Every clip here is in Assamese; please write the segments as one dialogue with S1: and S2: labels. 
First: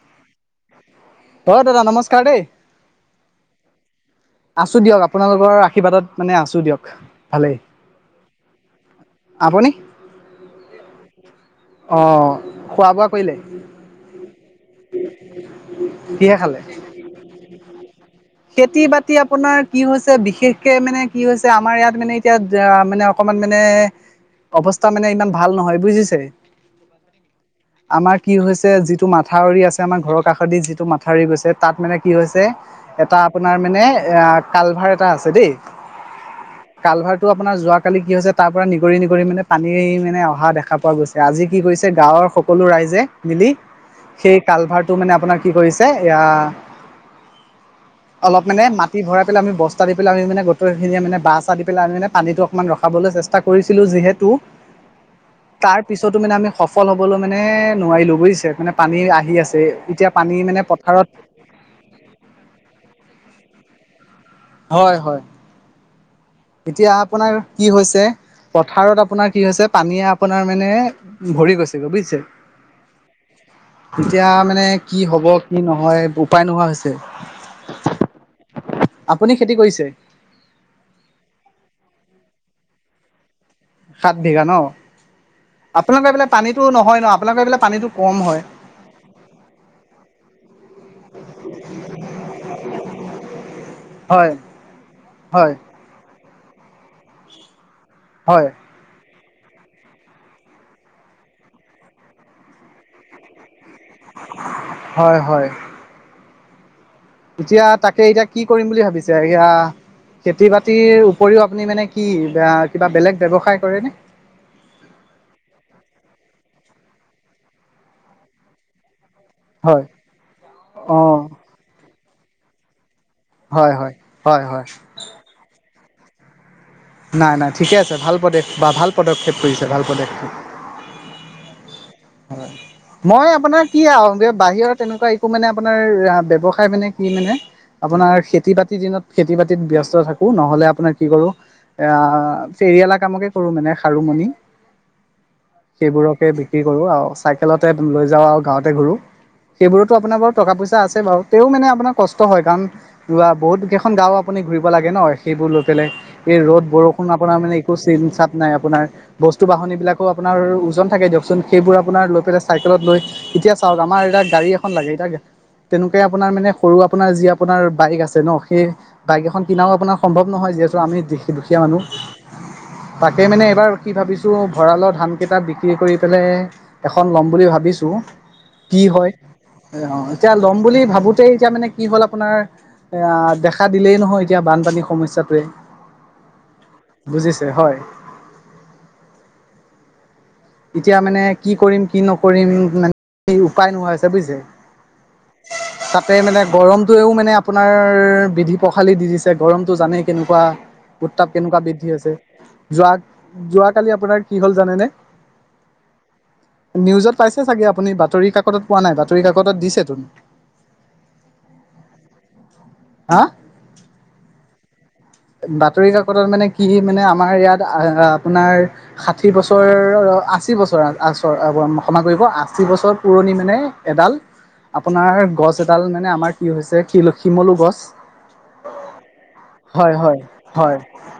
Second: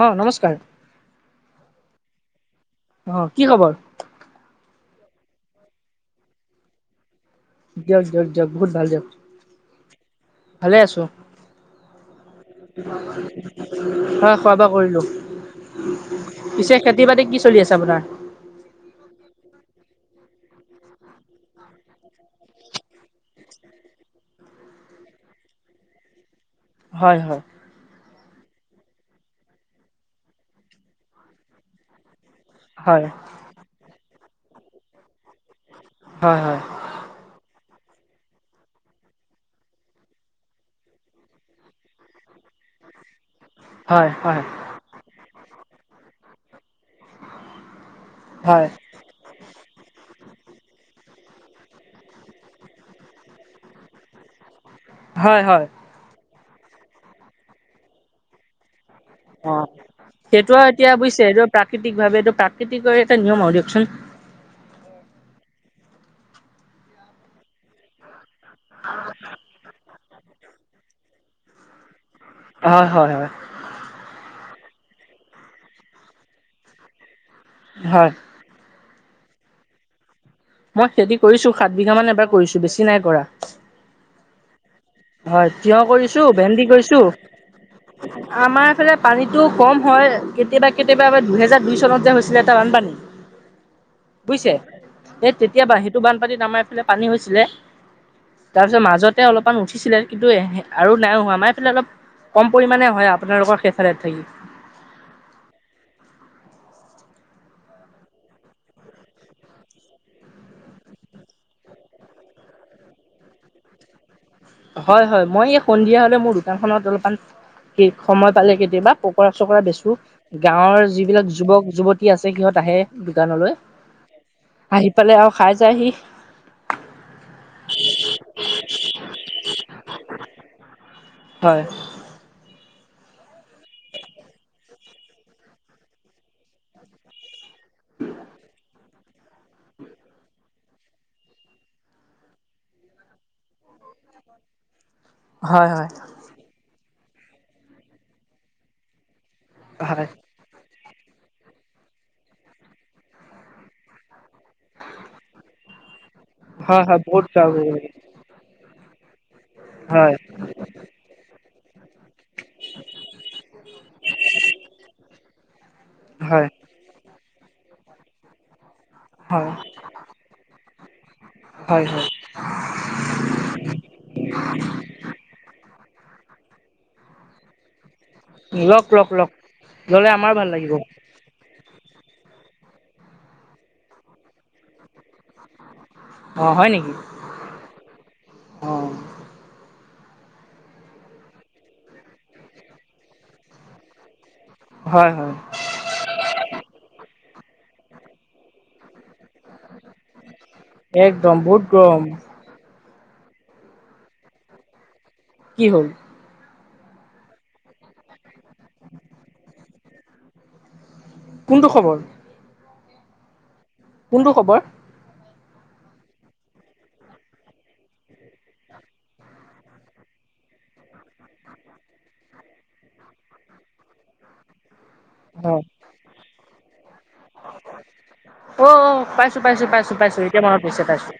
S1: অ নমস্কাৰ।
S2: হয় দাদা নমস্কাৰ দেই।
S1: আহ কি খবৰ?
S2: আছো দিয়ক আপোনালোকৰ আশীৰ্বাদত মানে আছো দিয়ক। ভালেই
S1: দিয়ক দিয়ক দিয়ক বহুত ভাল দিয়ক।
S2: আপুনি
S1: ভালে আছো আহ।
S2: অ খোৱা বোৱা কৰিলে
S1: খোৱা বোৱা কৰিলোঁ
S2: কিহে খালে
S1: পিছে খেতি বাতি কি চলি আছে, আপোনাৰ?
S2: খেতি বাতি আপোনাৰ কি হৈছে বিশেষকে মানে কি হৈছে আমাৰ ইয়াত মানে এতিয়া মানে অকমান মানে অৱস্থা মানে ইমান ভাল নহয় বুজিছে।
S1: হয় হয়।
S2: আমাৰ কি হৈছে যিটো মাথাউৰি আছে আমাৰ ঘৰৰ কাষতদি যিটো মাথাউৰি গৈছে তাত মানে কি হৈছে।
S1: হয়
S2: এটা আপোনাৰ মানে এ কালভাৰ এটা আছে দেই
S1: হয়
S2: কালভাৰটো আপোনাৰ যোৱা। কালি কি হৈছে তাৰ পৰা নিগৰি নিগৰি মানে পানী মানে অহা দেখা পোৱা গৈছে আজি কি কৰিছে গাঁৱৰ সকলো ৰাইজে। মিলি
S1: হয় হয়
S2: সেই
S1: হয়
S2: কালভাৰটো মানে আপোনাৰ কি কৰিছে এয়া অলপ মানে মাটি ভৰাই পেলাই আমি বস্তা দি পেলাই আমি মানে গোটেই খিনিোনে ব বা চা দি পেলাই আমি মানে পানীটো অকমান ৰখাবলৈ চেষ্টা কৰিছিলো যিহেতু
S1: হয় হয় হয়
S2: তাৰ পিছতো মানে আমি সফল হ'বলৈ মানে নোৱাৰিলোঁ বুজিছে মানে। পানী আহি
S1: অ
S2: আছে এতিয়া পানী
S1: সেইটো
S2: মানে
S1: এতিয়া
S2: পথাৰত
S1: বুজিছে এইটো প্ৰাকৃতিক ভাৱে এইটো প্ৰাক- খেতি কৰি এটা নিয়ম হ দিয়কচোন।
S2: হয় হয়। এতিয়া আপোনাৰ কি হৈছে পথাৰত আপোনাৰ কি হৈছে পানীয়ে আপোনাৰ মানে ভৰি গৈছে গৈ বুজিছে
S1: হয় হয় হয়
S2: তেতিয়া মানে। কি হ'ব কি নহয় উপায় নোহোৱা হৈছে।
S1: হয়।
S2: আপুনি খেতি কৰিছে?
S1: মই খেতি কৰিছো সাত বিঘা মান এবাৰ কৰিছো বেছি নাই কৰা।
S2: সাত বিঘা ন?
S1: হয় তিয়
S2: আপোনালোকৰ
S1: কৰিছো
S2: এইফালে পানীতো
S1: ভেন্দি
S2: নহয়
S1: কৰিছো।
S2: ন আপোনালোকৰ এইফালে পানীতো কম হয়।
S1: আমাৰ এইফালে পানীটো কম হয় কেতিয়াবা কেতিয়াবা দুহেজাৰ দুই চনত যে হৈছিলে এটা বানপানী
S2: হয়
S1: বুজিছে এই
S2: হয়
S1: তেতিয়াবা সেইটো বানপানীত আমাৰ এইফালে পানী হৈছিলে।
S2: হয়
S1: তাৰপিছত মাজতে অলপমান উঠি ছিলে কিন্তু আৰু নাই হোৱা আমাৰ এইফালে অলপ কম পৰিমাণে হয় আপোনালোকৰ খে
S2: হয় হয়। এতিয়া তাকে এতিয়া কি কৰিম বুলি ভাবিছে এয়া খেতি বাতিৰ উপৰিও আপুনি মানে কি কিবা বেলেগ ব্যৱসায় কৰেনে?
S1: হয় হয় মই এই সন্ধিয়া হলে মোৰ দোকান খনত অলপান সময় পালে কেতিয়াবা পকৰা চকৰা
S2: হয়
S1: বেচো। গাঁৱৰ
S2: অ'
S1: যিবিলাক যুৱক যুৱতী আছে সিহঁত আহে। দোকানলৈ,
S2: হয় হয় হয় হয়
S1: আহি পালে আৰু খাই যায়হি।
S2: নাই নাই ঠিকে আছে ভাল প্ৰদেশ বা ভাল পদক্ষেপ লৈছে ভাল পদক্ষেপ
S1: হয়।
S2: হয় মই আপোনাৰ কি আৰু বাহিৰত তেনেকুৱা একো মানে আপোনাৰ ব্যৱসায় মানে কি? মানে আপোনাৰ খেতি বাতিৰ দিনত খেতি বাতিত ব্যস্ত থাকো নহলে আপোনাৰ কি কৰো এ ফেৰিয়ালা কামকে কৰো মানে খাৰুমণি
S1: [unintelligible] হয় হয়
S2: সেইবোৰকে বিক্ৰী কৰো আৰু চাইকেলতে লৈ যাও আৰু গাঁৱতে ঘূৰো। সেইবোৰতো
S1: হয়
S2: আপোনাৰ বাৰু টকা পইচা আছে বাৰু তেও মানে আপোনাৰ কষ্ট হয় কাৰণ বহুত কেইখন গাও আপুনি ঘুৰিব লাগে ন সেইবোৰ লৈ পেলাই লে এই ৰ'দ
S1: হয় হয়
S2: বৰষুণ
S1: বহুত
S2: আপোনাৰ
S1: হয়
S2: মানে একো চিন চাপ নাই আপোনাৰ বস্তু বাহনি বিলাকো
S1: হয়
S2: আপোনাৰ ওজন থাকে দিয়কচোন সেইবোৰ আপোনাৰ লৈ পেলাই চাইকেলত লৈ এতিয়া চাওক আমাৰ এতিয়া গাড়ী এখন লাগে এতিয়া তেনেকে আপোনাৰ
S1: হয়
S2: মানে সৰু আপোনাৰ যি আপোনাৰ বাইক আছে ন সেই বাইক এখন
S1: হয়
S2: কিনাও আপোনাৰ সম্ভৱ নহয় যিহেতু আমি দুখীয়া
S1: হয়
S2: মানুহ। তাকে মানে এইবাৰ কি ভাবিছোঁ ভঁৰালৰ ধানকেইটা বি বিক্ৰী কৰি পেলাই এখন ল'ম বুলি ভাবিছোঁ। কি
S1: লওক লওক
S2: হয়
S1: লওক
S2: অ
S1: ল'লে আমাৰ
S2: এতিয়া
S1: ভাল
S2: ল'ম
S1: লাগিব
S2: বুলি ভাবোতে এতিয়া মানে কি হ'ল আপোনাৰ দেখা দিলেই নহয় এতিয়া বানপানীৰ সমস্যাটোৱে।
S1: অ হয় নেকি
S2: বুজিছে হয়।
S1: অ।
S2: এতিয়া মানে কি কৰিম কি নকৰিম মানে উপায় নোহোৱা হৈছে বুজিছে।
S1: হয় হয়
S2: তাতে মানে গৰমটোয়েও মানে আপোনাৰ বিধি পখালি দি দিছে। গৰমটো জানেই কেনেকুৱা উত্তাপ
S1: একদম বহুত
S2: কেনেকুৱা বৃদ্ধি
S1: গৰম
S2: হৈছে যোৱা যোৱাকালি আপোনাৰ কি হ'ল জানেনে?
S1: কি হ'ল?
S2: নিউজত পাইছে চাগে আপুনি বাতৰি কাকতত পোৱা নাই বাতৰি কাকতত দিছেতো।
S1: কোনটো খবৰ?
S2: হা?
S1: কোনটো খবৰ?
S2: বাতৰি কাকতত মানে কি মানে আমাৰ ইয়াত আপোনাৰ ষাঠি বছৰ আশী বছৰ আগৰ ক্ষমা কৰিব আশী বছৰ পুৰণি মানে এডাল আপোনাৰ গছ
S1: হয়
S2: এডাল মানে আমাৰ কি হৈছে শিল শিমলু গছ
S1: অ অ পাইছো পাইছো।
S2: হয়
S1: পাইছো এতিয়া মনত
S2: হয়
S1: পৰিছে পাইছো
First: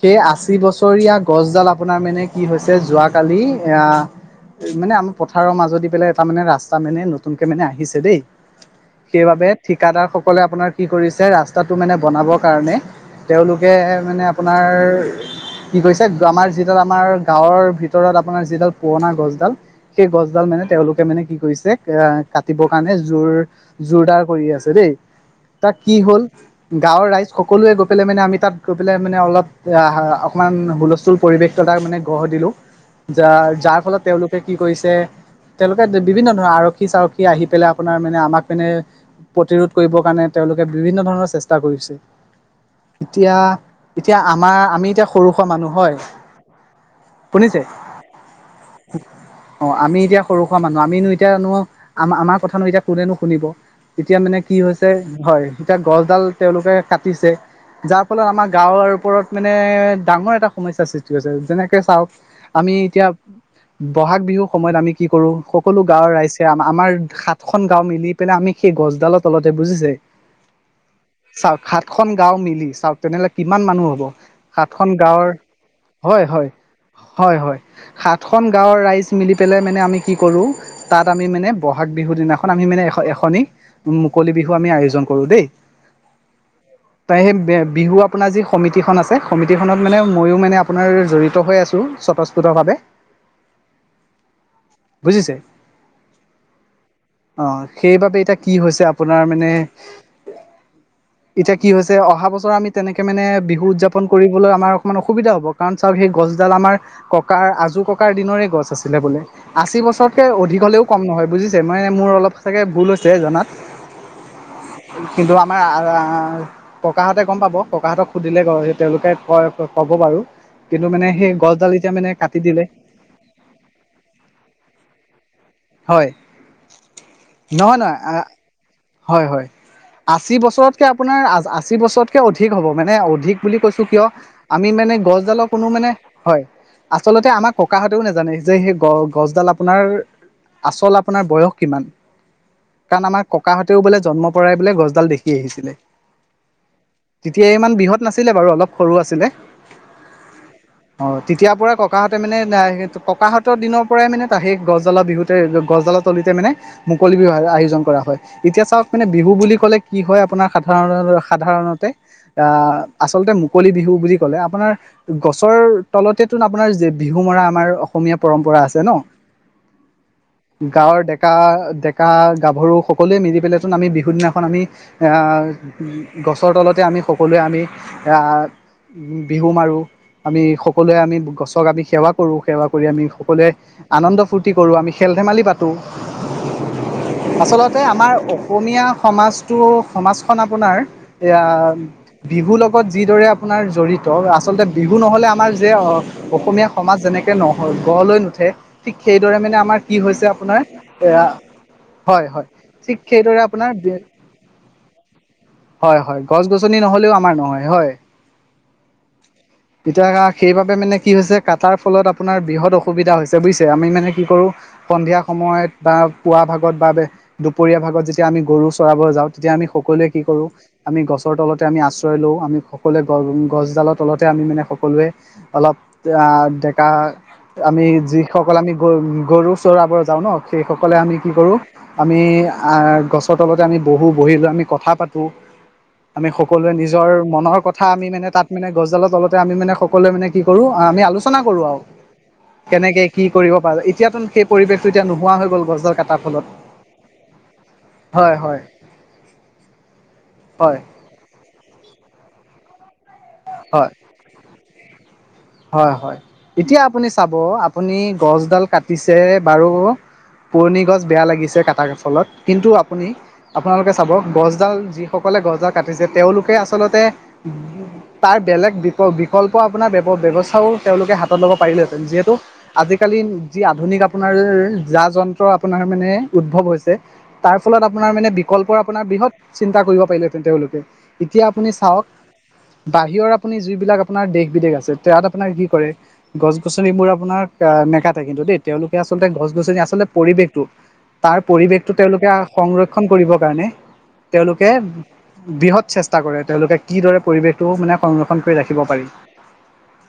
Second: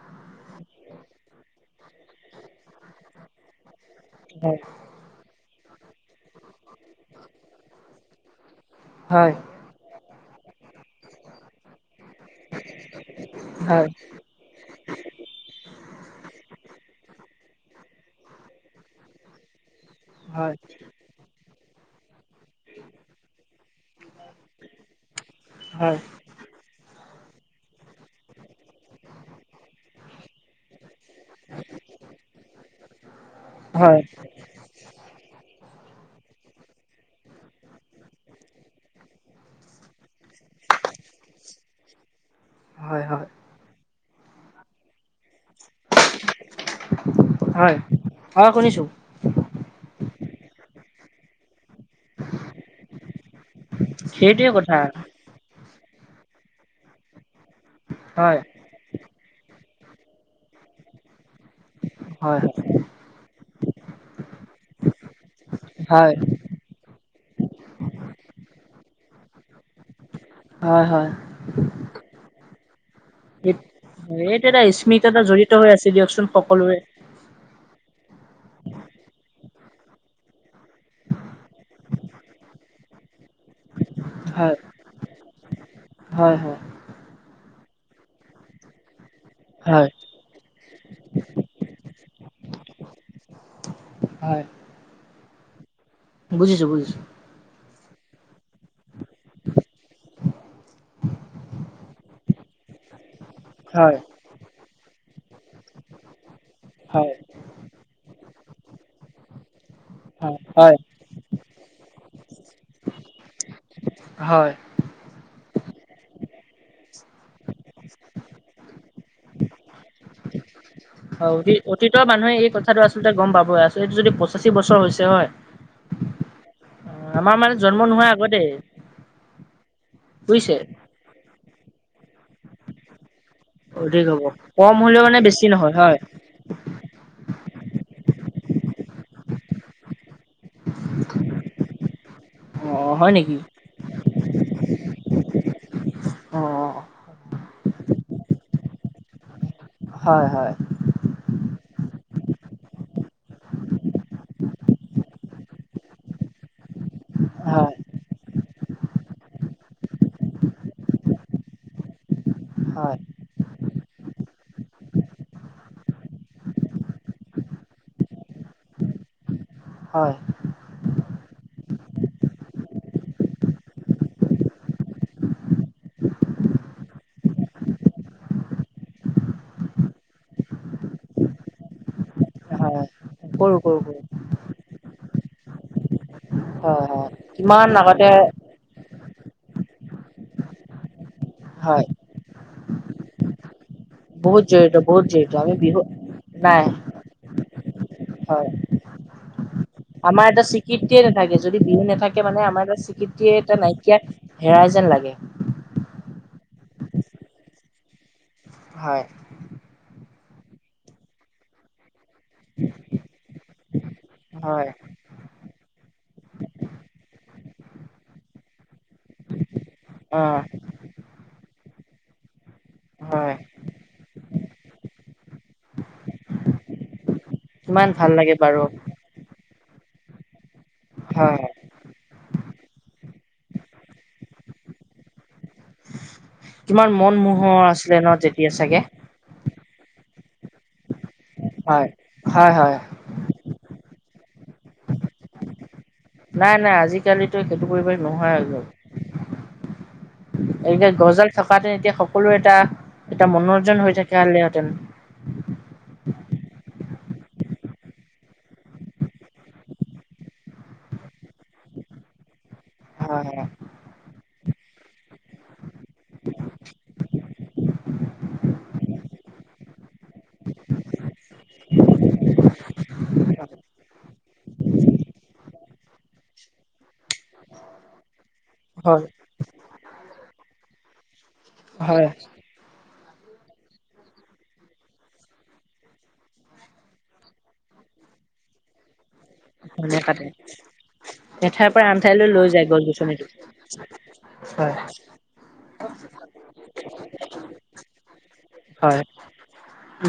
S2: সেই আশী বছৰীয়া গছ ডাল আপোনাৰ মানে কি হৈছে যোৱ কালি এ
S1: হয়
S2: মানে আমাৰ পথাৰৰ মাজত পেলাই এ মানে ৰাস্তা মানে নতুনকে মানে আহিছে দেই
S1: হয়
S2: সেইবাবে ঠিকাদাৰ কলে আপোনাৰ কি কৰিছে ৰাস্তাটো মানে বনাবৰ কাৰণে তেওঁলোকে
S1: হয়
S2: মানে আপোনাৰ কি কৈছে আমাৰ যিডাল আমাৰ গাঁৱৰ ভিতৰত আপোনাৰ যিডাল পুৰণা গছডাল। সেই গছডাল
S1: হয়
S2: মানে তেওঁলোকে মানে কি কৰিছে এ কাটিবৰ কাৰণে জোৰ জোৰদাৰ কৰি আছে দেই। তাক কি
S1: হয়
S2: হ'ল গাঁৱৰ ৰাইজ সকলোৱে গৈ পেলাই মানে আমি তাত গৈ পেলাই মানে অলপ অকমান হুলস্থুল পৰিৱেশ ত তটা মানে গঢ় দিলো। য যাৰ
S1: হয়
S2: ফলত তেওঁলোকে কি কৰিছে তেওঁলোকে বিভিন্ন ধৰণৰ আৰক্ষী চাৰক্ষী আহি পেলাই আপোনাৰ মানে আমাক মানে প্ৰতিৰোধ কৰিবৰ কাৰণে তেওঁলোকে বিভিন্ন ধৰণৰ চেষ্টা কৰিছে।
S1: হয় হয়
S2: এতিয়া এতিয়া আমাৰ আমি এতিয়া সৰু সুৰা মানুহ হয়। শুনিছে
S1: হয় হয় শুনিছো
S2: অ আমি এতিয়া সৰু সুৰা মানুহ আমিনো এতিয়াানো আম আমাৰ কথাানো এতিয়া কোনেনো শুনিব এতিয়া মানে
S1: সেইটোৱে
S2: কি
S1: কথা
S2: হৈছে হয় এতিয়া গছডাল তেওঁলোকে কাটিছে। যাৰ ফলত
S1: হয়
S2: আমাৰ গাঁৱৰ ওপৰত মানে ডাঙৰ এটা সমস্যাৰ সৃষ্টি হৈছে। যেনেকে চাওক
S1: হয় হয়
S2: আমি এতিয়া বহাগ বিহুৰ সময়ত আমি কি কৰো সকলো গাঁওৰ
S1: হয়
S2: ৰাইজে আমাৰ সাতখন গাও মিলি পেলাই আমি সেই গছডালৰ তলতে বুজিছে
S1: হয় হয়।
S2: চাওক সাতখন গাঁও মিলি চাওক তেনেহ'লে কিমান মানুহ হ'ব
S1: এইটো এটা
S2: সাতখন
S1: স্মৃতি এটা
S2: গাঁওৰ
S1: জড়িত হৈ আছে দিয়কচোন
S2: হয় হয়
S1: সকলোৰে
S2: হয় হয় সাতখন গাঁৱৰ ৰাইজ মিলি পেলাই মানে আমি কি কৰো তাত আমি মানে বহাগ বিহু দিনাখন আমি মানে এ এখনি মুকলি বিহু
S1: হয়
S2: আমি আয়োজন কৰো দেই।
S1: হয় হয়
S2: ত সেই বিহু আপোনাৰ যি সমিতিখন আছে। যে সমিতি খনত
S1: হয়
S2: মানে ময়ো মানে আপোনাৰ জড়িত হৈ আছো, স্বতঃস্ফতভাৱে
S1: হয়
S2: বুজিছে
S1: বুজিছো বুজিছো
S2: অ সেইবাবে এতিয়া কি হৈছে আপোনাৰ মানে, এতিয়া কি হৈছে অহা বছৰ পৰা আমি তনেকে মানে বিহু
S1: হয়
S2: উজাপন কৰিবলৈ আমাৰ অকমান অসুবিধা হব কাৰণ চাওঁক হেই গচ ডাল আমাৰ
S1: হয়
S2: ককাৰ আজো ককাৰ দিনৰে গছ আছিলে বোলে। আশী বছৰতকৈ
S1: হয়
S2: অধিক
S1: হয়
S2: হ'লেও কম নহয় বুজিছে মানে মোৰ অলপ চাগে ভুল হৈছে জনাত
S1: হয়
S2: [unintelligible] আহ ককাহঁতে গম পাব, ককাহঁতক সুধিলে এ তেওঁলোকে ক ক'ব বাৰু কিন্তু মানে
S1: অ
S2: সেই
S1: অ
S2: গছডাল এতিয়া
S1: অতীতৰ
S2: মানে
S1: মানুহে
S2: কাটি
S1: এই
S2: দিলে
S1: কথাটো আচলতে গম পাবই আচল এইটো যদি পঁচাশী বছৰ হৈছে হয়
S2: হয়
S1: আমাৰ মানে
S2: নহয়
S1: জন্ম
S2: নহয়
S1: নোহোৱা আগতে।
S2: হয় হয় আশী
S1: বুজিছে
S2: বছৰতকে আপোনাৰ আশী বছৰতকে অধিক হ'ব মানে অধিক বুলি কৈছো কিয়
S1: অধিক হ'ব
S2: আমি
S1: কম
S2: মানে
S1: হ'লেও বেছি
S2: গছডালৰ কোনো
S1: নহয়
S2: মানে, হয় আচলতে আমাক ককাহঁতেও নাজানে যে সেই গ গছডাল আপোনাৰ আচল আপোনাৰ বয়স কিমান?
S1: অ হয় নেকি?
S2: তাহতেও বোলে জন্ম পৰাই বোলে গছডাল দেখি আহিছিলে।
S1: অ'
S2: তেতিয়া ইমান বিহত নাছিলে বাৰু অলপ সৰু আছিলে,
S1: হয় হয়
S2: অ তেতিয়া পৰা ককা তাৰ মানে নাই ককাহঁতৰ দিনৰ পৰাই মানে টা সেই গছডালা বিহুতে গছডালা তলিতে মানে মুকলি বিহু
S1: হয়
S2: আয়োজন কৰা হয়। এতিয়া চাওক মানে বিহু বুলি ক'লে কি হয় আপোনাৰ সাধাৰণ সাধাৰণতে আহ
S1: হয়
S2: আচলতে মুকলি বিহু বুলি ক'লে আপোনাৰ গছৰ তলতে তো আপোনাৰ যে বিহু মৰা আমাৰ অসমীয়া পৰম্পৰা আছে ন
S1: হয়
S2: গাঁৱৰ ডেকা ডেকা গাভৰু সকলোৱে মিলি পেলেচোন আমি বিহুৰ দিনাখন আমি গছৰ তলতে আমি সকলোৱে আমি আহ উ বিহু মাৰো আমি সকলোৱে আমি গছক আমি সেৱা কৰো সেৱা কৰি
S1: হয়
S2: আমি সকলোৱে
S1: কৰোঁ কৰোঁ কৰোঁ
S2: আনন্দ ফূৰ্তি কৰো আমি খেল ধেমালি পাতো
S1: ইমান নাগাত
S2: আমাৰ অসমীয়া সমাজ টো সমাজখন আপোনাৰ ইয়া
S1: হয়
S2: বহুলকে যিদৰে আপোনাৰ জড়িত
S1: বহুত
S2: আচলতে
S1: জড়িত
S2: বিহু
S1: বহুত
S2: নহ'লে
S1: জড়িত
S2: আমাৰ
S1: আমি
S2: যে
S1: বিহু নাই
S2: অসমীয়া সমাজ, যেনেকে নহ গঢ় লৈ নুঠে
S1: হয়
S2: ঠিক সেইদৰে মানে আমাৰ কি হৈছে
S1: এটা
S2: আপোনাৰ,
S1: স্বীকৃতিয়ে
S2: এ
S1: নাথাকে যদি বিহু নাথাকে
S2: হয়
S1: মানে
S2: হয়
S1: আমাৰ এটা
S2: ঠিক সেই
S1: স্বীকৃতিয়ে এটা
S2: আপোনাৰ,
S1: নাইকিয়া হেৰাই যেন লাগে
S2: হয় হয় গছ গছনি নহলেও আমাৰ নহয় হয়,
S1: হয়
S2: এতিয়া সেয়া সেইবাবে মানে কি হৈছে কাটাৰ ফলত আপোনাৰ বৃহৎ অসুবিধা হৈছে বুজিছে আমি মানে কি কৰো উফ্,
S1: হয়
S2: সন্ধিয়া সময়ত বা পুৱা ভাগত বা দুপৰীয়া ভাগত যেতিয়া আমি গৰু চৰাব যাওঁ তেতিয়া আমি সকলোৱে কি
S1: অ'
S2: কৰো আমি গছ গছৰ তলতে আমি আশ্ৰয়, লওঁ আমি সকলোৱে
S1: হয়
S2: গছডালৰ তলতে আমি মানে সকলোৱে অলপ আ আহ ডেকা আমি
S1: কিমান ভাল লাগে
S2: যিসকল
S1: বাৰু
S2: আমি
S1: হয়
S2: গ গৰু চৰাবোৰ যাওঁ ন সেই সকলে আমি কি
S1: হয়
S2: কৰো আমি আহ গছৰ তলতে আমি বহো বহি লৈ আমি কথা পাতো আমি সকলোৱে
S1: কিমান
S2: নিজৰ
S1: মন মোহৰ
S2: মনৰ কথা
S1: আছিলে
S2: আমি
S1: ন
S2: মানে তাত
S1: তেতিয়া
S2: মানে
S1: চাগে
S2: গছডালৰ তলতে আমি মানে সকলোৱে মানে কি কৰো আমি আলোচনা কৰো আৰু,
S1: হয় হয় হয়
S2: কেনেকে কি কৰিব পাৰোঁ এতিয়া চুন সেই পৰিৱেশটো এতিয়া নোৱা হৈ গল গছৰ ডাল কা
S1: নাই নাই আজিকালিতো সেইটো পৰিবেশ
S2: হয়
S1: নহয়
S2: হয়
S1: আৰু, এ
S2: হয়
S1: গছ ডাল থকাহেতেন এতিয়া সকলোৰে এটা এটা মনোৰঞ্জন
S2: হয়
S1: হৈ থাকা হ'লে হেঁতেন।
S2: হয় হয় এতিয়া আপুনি চাব আপুনি গছডাল কাটিছে বাৰু পুৰণি গছ বেয়া লাগিছে কাটাৰ ফলত কিন্তু আপুনি
S1: হয়
S2: আপোনালোকে চাব গছডাল যিসকল গছডাল কাটিছে তেওঁলোকে আচলতে তাৰ বেলেগ বিকল বিকল্প আপোনাৰ ব্যৱস্থাও তেওঁলোকে হাতত ল'ব পাৰিলেহেতেন যিহেতু আজিকালি যি আপুনি আপোনাৰ যা যন্ত্ৰ আপোনাৰ মানে উদ্ভৱ হৈছে তাৰ ফলত আপোনাৰ মানে প্ৰকলল্পৰ আপোনাৰ
S1: হয়
S2: বৃহৎ চিন্তা কৰিব পাৰিলেহেঁতেন তেওঁলোকে এতিয়া আপুনি
S1: হয়
S2: চাওক
S1: হয়
S2: বাহিৰৰ আপুনি যিবিলাক আপোনাৰ দেশ বিদেশ আছে তাত আপোনাৰ কি কৰে গছ গছনিবোৰ আপোনাৰ নেকাটে কিন্তু দেই তেওঁলোকে আচলতে গছ গছনি
S1: ধুনীয়া
S2: আচলতে
S1: কাটে
S2: পৰিৱেশটো তাৰ
S1: এঠাইৰ পৰা
S2: পৰিৱেশটো
S1: আন
S2: তেওঁলোকে
S1: ঠাইলৈ লৈ যায় গছ
S2: সংৰক্ষণ
S1: গছনিটো
S2: কৰিবৰ কাৰণে তেওঁলোকে
S1: হয়
S2: বৃহৎ চেষ্টা কৰে তেওঁলোকে কিদৰে পৰিৱেশটো মানে সংৰক্ষণ কৈ ৰাখিব
S1: হয়
S2: পাৰি,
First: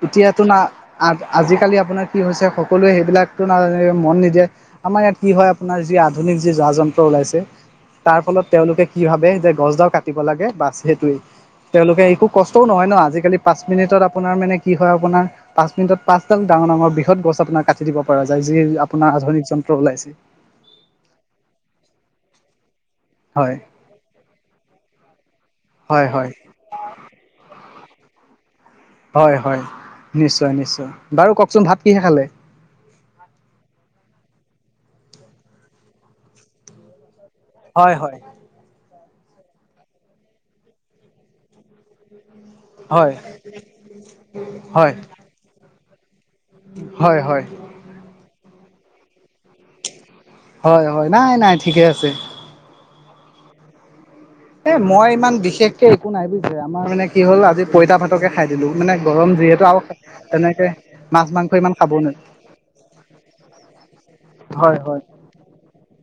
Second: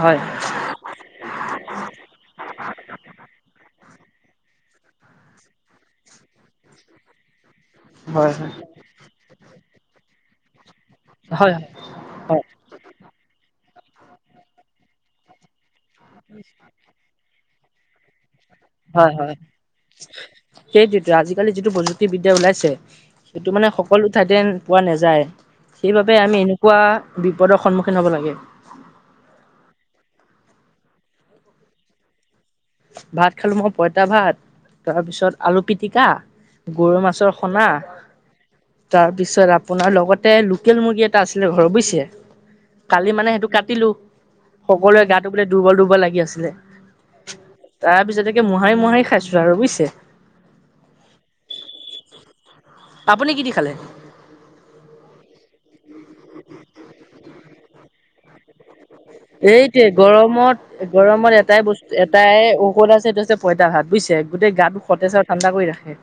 S1: হয়
S2: এতিয়াতো না [unintelligible] যি যা যন্ত্ৰ ওলাইছে তাৰ
S1: হয়
S2: ফলত তেওঁলোকে কি ভাবে যে গছডাল কাটিব লাগে বাছ সেইটোৱে,
S1: হয়
S2: তেওঁলোকে একো কষ্ট নহয় ন আজালি পাঁচ মিনিটত আপোনাৰ মানে কি হয়াৰ পা‍ঁচডাল ডাঙৰ ডাঙৰ বৃহৎ গছ আপোনাৰ কাটি দিব পৰা যায় যি আপোনাৰ
S1: হয় হয়,
S2: আধুনিক যন্ত্ৰ ওলাইছে
S1: সেইটোতো আজিকালি যিটো বৈদ্যুতিক বিদ্যা ওলাইছে সেইটো
S2: হয়
S1: মানে সকলো ঠাইতে পোৱা নেযায়।
S2: হয়
S1: সেইবাবে
S2: হয়
S1: আমি এনেকুৱা বিপদৰ সন্মুখীন হ'ব লাগে
S2: হয় হয় নিশ্চয় নিশ্চয় বাৰু কওকচোন ভাত কিহে খালে
S1: ভাত খালো মই পঁইতা ভাত তাৰপিছত আলু পিটিকা গৰৈ মাছৰ
S2: হয় হয়
S1: তাৰ পিছত আপোনাৰ লগতে লোকেল মুৰ্গী এটা আছিলে ঘৰৰ বুজিছে
S2: হয়
S1: কালি মানে সেইটো কাটিলো
S2: হয়
S1: সকলোৱৰে গাটো বোলে দুৰ্বল দুৰ্বল লাগি আছে
S2: হয় হয়
S1: তাৰ পিছতে মোহাৰি মোহাৰি খাইছো আৰু বুজিছে
S2: হয় হয় নাই নাই ঠিকে আছে
S1: আপুনি কি দি খালে?
S2: এ মই ইমান বিশেষকে একো নাই বুজিছে আমাৰ মানে কি হ'ল আজি পইতা ভাতকে খাই দিলো মানে গৰম যিহেতু আৰু
S1: এইটোৱে
S2: তেনেকে
S1: গৰমত
S2: মাছ
S1: গৰমত
S2: মাংস
S1: এটাই
S2: ইমান খাব
S1: বস্তু
S2: নোৱাৰি
S1: এটাই ঔষধ আছে এইটো আছে পঁইতা ভাত বুজিছে গোটেই
S2: হয়
S1: গাটো
S2: হয়
S1: সতেজ আৰু ঠাণ্ডা কৰি ৰাখে